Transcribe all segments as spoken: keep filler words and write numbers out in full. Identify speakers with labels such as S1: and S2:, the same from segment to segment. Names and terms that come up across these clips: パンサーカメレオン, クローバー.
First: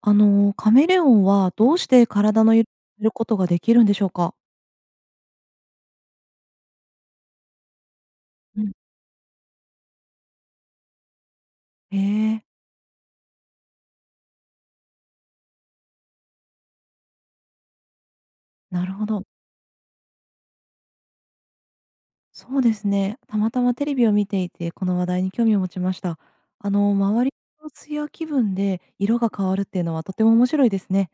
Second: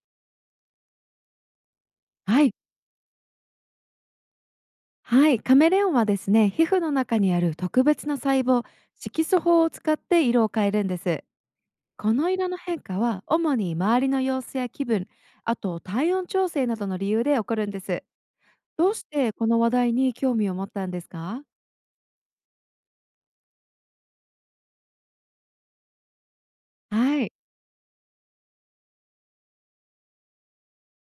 S1: あの、カメレオンはどうして体
S2: はい、
S1: の色を変えることができるんでしょうか？
S2: はい、カメレオンはですね、皮膚の中にある特別な細
S1: う
S2: 胞、
S1: ん。
S2: 色素法を使って色を変えるんです。
S1: へ
S2: この
S1: え、
S2: 色の変化は主に周りの様子や気分、あと体温調整などの理由で起こるんです。
S1: な
S2: ど
S1: る
S2: うし
S1: ほど。
S2: てこの話題に興味を持ったんですか？
S1: そうですね。たまたまテレビを見ていて、この話題に興味を持ちました。あの、
S2: は
S1: 周
S2: い、
S1: りの艶や気分で色が変わるっていうのはとても面白いですね。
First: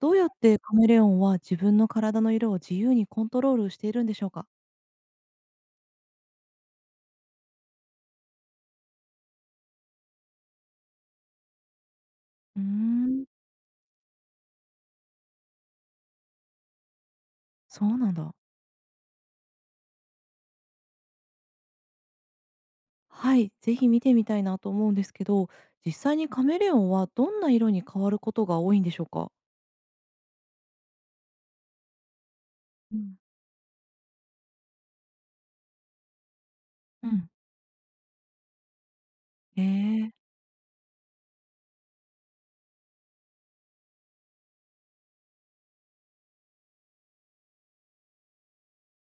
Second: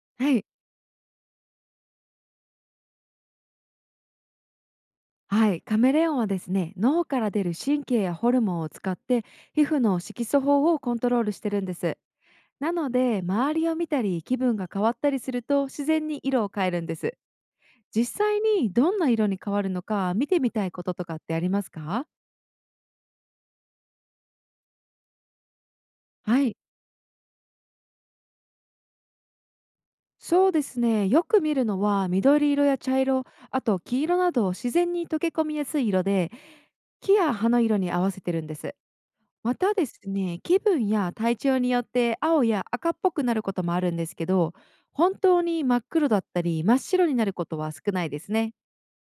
S1: どうやっ
S2: はい、
S1: てカメレオンは自分の体の色を自由にコントロールしているんでしょうか？
S2: はい、カメレオンはですね、脳から出る神経やホルモンを使って皮膚の色素法をコントロールしてるんです。
S1: うー
S2: なので、
S1: ん、
S2: 周りを見たり気分が変わったりすると自然に色を変えるんです。
S1: そうなん
S2: 実
S1: だ。
S2: 際にどんな色に変わるのか見てみたいこととかってありますか？
S1: はい、ぜひ見てみたいなと思うんですけど、実際にカ
S2: はい。
S1: メレオンはどんな色に変わることが多いんでしょうか？
S2: そうですね、よく見るのは緑色や
S1: う
S2: 茶
S1: ん。
S2: 色、あと黄色など自然に溶け込みやすい色で、
S1: う
S2: 木
S1: ん。
S2: や葉の色に合わせてるんです。ま
S1: え
S2: たです
S1: え、
S2: ね、気分や体調によって青や赤っぽくなることもあるんですけど、本当に真っ黒だったり真っ白になることは少ないですね。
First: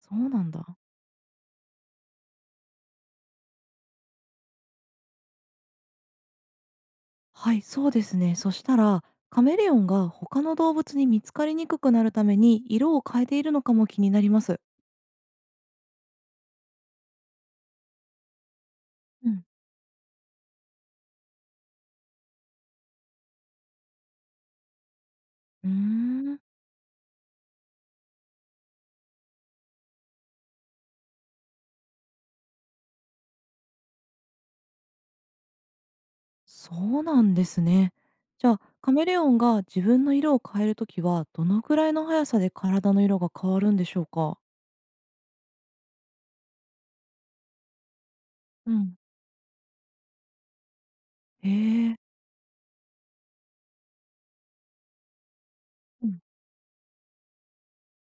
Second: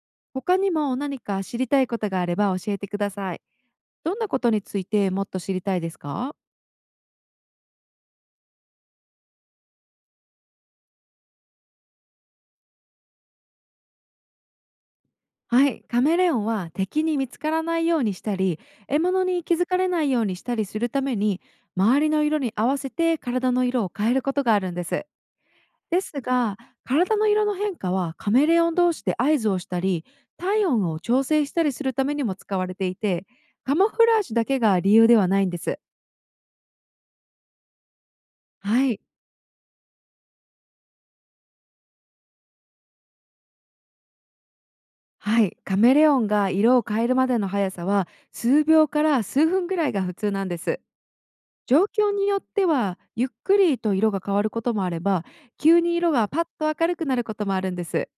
S1: そうなん
S2: 他に
S1: だ。
S2: も何か知りたいことがあれば教えてください。どんなことについてもっと知りたいですか？
S1: はい、そうですね。そしたら、カメレオンが他の動物に見つかりにくくなるために色を変えているのかも気になります。
S2: はい、カメレオンは敵に見つからないようにしたり、獲物
S1: うん。
S2: に気づかれないようにしたりするために、周りの色に合わせて体の色を変えることがあるんです。
S1: うー
S2: です
S1: ん、
S2: が、体の色の変化はカメレオン同士で合図をしたり、体温を調整したりするためにも使われていて、カモフラージュだけが理由ではないんです。
S1: そうなんですね。じゃあ、
S2: は
S1: カ
S2: い、
S1: メレオンが自分の色を変えるときは、どのくらいの速さで体の色が変わるんでしょうか？
S2: はい、カメレオンが色を変えるまでの速さは数
S1: う
S2: 秒
S1: ん。
S2: から数分ぐらいが普通なんです。
S1: へ
S2: 状
S1: え、
S2: 況によってはゆっくりと色が変わることもあれば、急に
S1: う
S2: 色
S1: ん。
S2: がパッと明るくなることもあるんです。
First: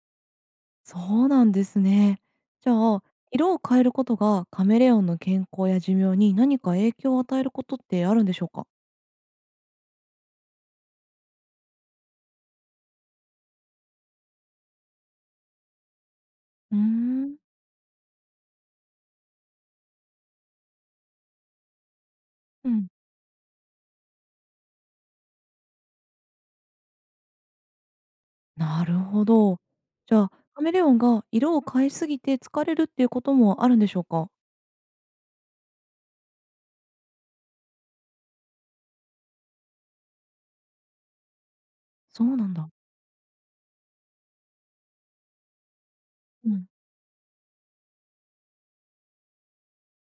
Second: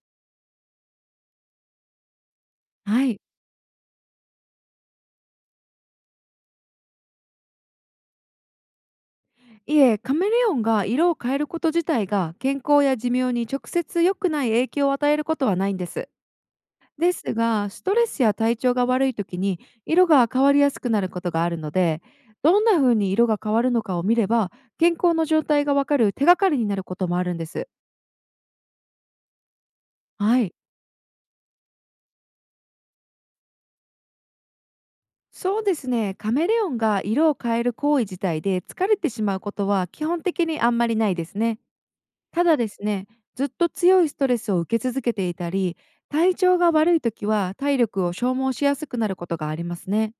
S1: そうなんですね。じゃあ、
S2: はい。
S1: 色を変えることがカメレオンの健康や寿命に何か影響を与えることってあるんでしょうか？
S2: いえ、カメレオンが色を変えること自体が健康や寿命に直接良くない影響を与えることはないんです。
S1: うー
S2: です
S1: ん。
S2: が、ストレスや体調が悪い時に色が変わりやすくなることがあるので、どん
S1: う
S2: な
S1: ん、
S2: 風に色が変わるのかを見れば、健康の状態がわかる手がかりになることもあるんです。
S1: なるほど。じゃあ、
S2: はい。
S1: カメレオンが色を変えすぎて疲れるっていうこともあるんでしょうか？
S2: そうですね。カメレオンが色を変える行為自体で疲れてしまうことは基本的にあんまりないですね。
S1: そう
S2: た
S1: なん
S2: だで
S1: だ。
S2: すね、ずっと強いストレスを受け続けていたり、体
S1: う
S2: 調
S1: ん。
S2: が悪い時は体力を消耗しやすくなることがありますね。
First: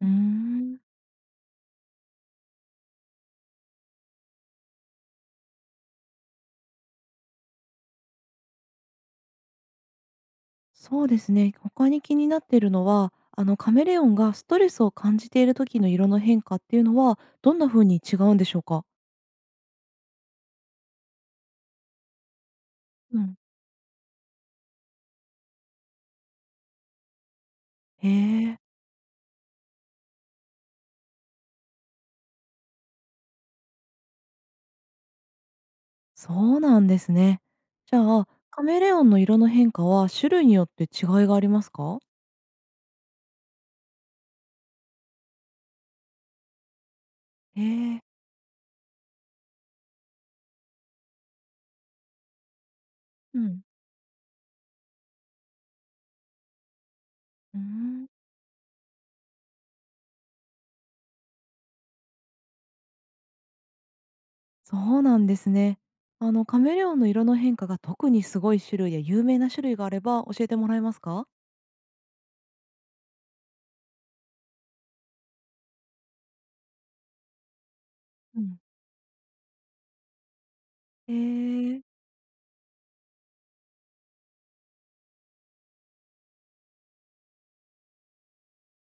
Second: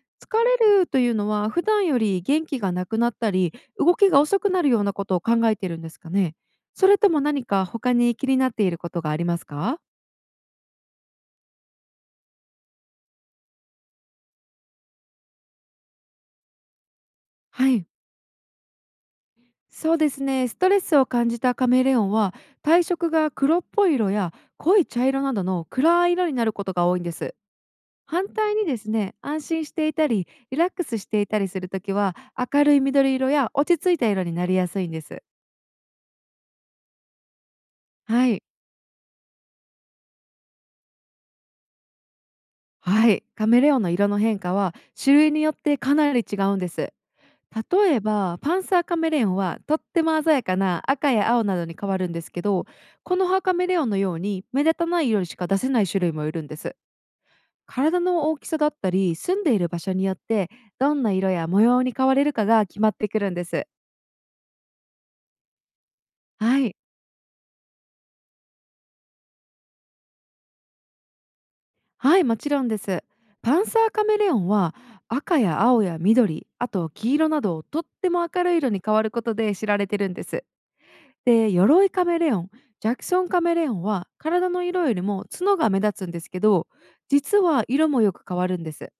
S1: うー
S2: 疲
S1: ん、
S2: れるというのは普段より元気がなくなったり、動きが遅くなるようなことを考えているんですかね。それとも何か他に気になっていることがありますか？
S1: そうですね。他に気になっているのは、あの、カメレオンがストレスを感じている時の色の変化っていうのは、どんな
S2: は
S1: 風
S2: い。
S1: に違うんでしょうか？
S2: そうですね。ストレスを感じたカメレオンは体色
S1: う
S2: が
S1: ん。
S2: 黒っぽい色や濃い茶色などの暗い色になることが多いんです。
S1: へ
S2: 反対
S1: え、
S2: にですね、安心していたりリラックスしていたりするときは、明るい緑色や落ち着いた色になりやすいんです。
S1: そうなんですね。じゃあ、
S2: はい。
S1: カメレオンの色の変化は種類によって違いがありますか？
S2: はい。カメレオンの色の変化は種類によってかなり違うんです。
S1: へ
S2: 例
S1: え。
S2: えばパンサーカメレオンはとっても鮮やかな赤や青などに変わるんですけど、この
S1: う
S2: 葉カ
S1: ん。
S2: メレオンのように目立たない色にしか出せない種類もいるんです。
S1: うー
S2: 体
S1: ん。
S2: の大きさだったり住んでいる場所によって、どんな色や模様に変われるかが決まってくるんです。
S1: そうなんですね。あのカ
S2: は
S1: メ
S2: い、
S1: レオンの色の変化が特にすごい種類や有名な種類があれば教えてもらえますか？
S2: はい、もちろんです。パンサーカメレオンは赤や青や緑、あと黄色などとっても
S1: う
S2: 明る
S1: ん、
S2: い色に変わることで知られてるんです。
S1: へ
S2: で、
S1: ー。
S2: 鎧カメレオン、ジャクソンカメレオンは体の色よりも角が目立つんですけど、実は色もよく変わるんです。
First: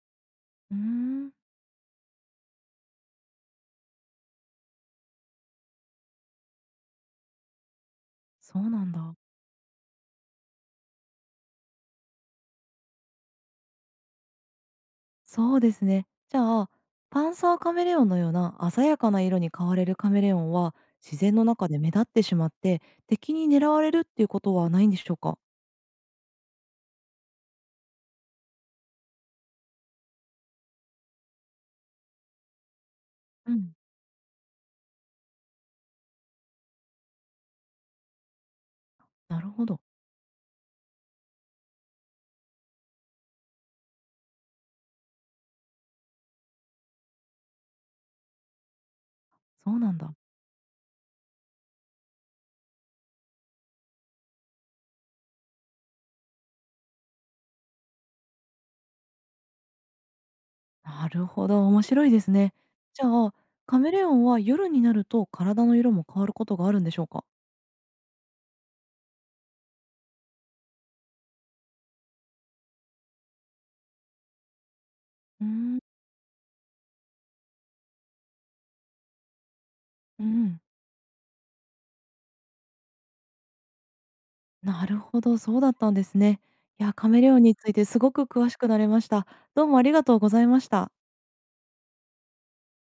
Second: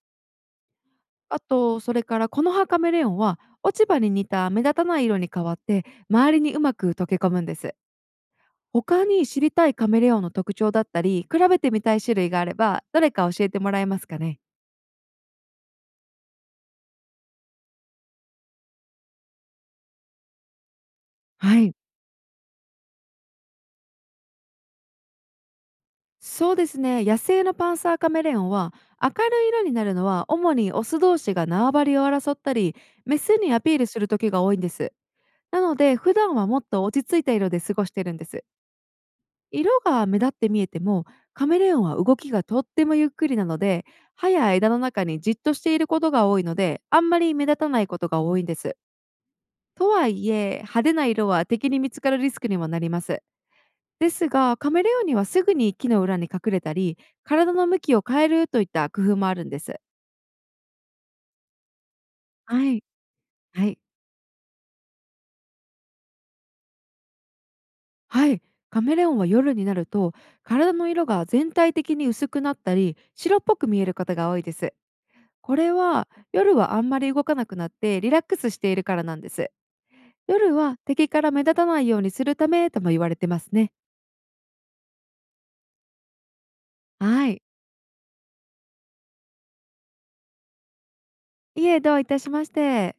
S1: うーん、
S2: あと、それからこの葉カメレオンは落ち葉に似た目立たない色に変わって周りにうまく溶け込むんです。
S1: そうなん
S2: 他
S1: だ。
S2: に知りたいカメレオンの特徴だったり、比べてみたい種類があれば、どれか教えてもらえますかね？
S1: そうですね。じゃあ、パンサーカメレオンのような鮮やかな色に変われるカメレオンは自然の
S2: は
S1: 中
S2: い。
S1: で目立ってしまって敵に狙われるっていうことはないんでしょうか？
S2: そうですね。野生のパンサーカメレオンは明るい色になるのは主にオス同士が縄張りを争ったり、メス
S1: う
S2: にアピ
S1: ん、
S2: ールする時が多いんです。なので、普段はもっと落ち着いた色で過ごしてるんです。
S1: なるほ
S2: 色
S1: ど。
S2: が目立って見えても、カメレオンは動きがとってもゆっくりなので、葉や枝の中にじっとしていることが多いので、あんまり目立たないことが多いんです。
S1: そう
S2: と
S1: なん
S2: は
S1: だ。
S2: いえ、派手な色は敵に見つかるリスクにもなります。ですが、カメレオンにはすぐに木の裏に隠れたり、体の向きを変えるといった工夫もあるんです。
S1: なるほど。面白いですね。
S2: はい、
S1: じゃあ、
S2: は
S1: カ
S2: い、
S1: メレオンは夜になると体の色も変わることがあるんでしょうか？
S2: はい。カメレオンは夜になると、体の色が全体的に薄くなったり、白っぽく見えることが多いです。
S1: うー
S2: これ
S1: ん、
S2: は夜はあんまり動かなくなってリラックスしているからなんです。
S1: う
S2: 夜
S1: ん。
S2: は敵から目立たないようにするためとも言われてますね。
S1: なるほど、そうだったんですね。いや、カメ
S2: は
S1: レオ
S2: い。
S1: ンについてすごく詳しくなれました。どうもありがとうございました。
S2: いえ、どういたしまして。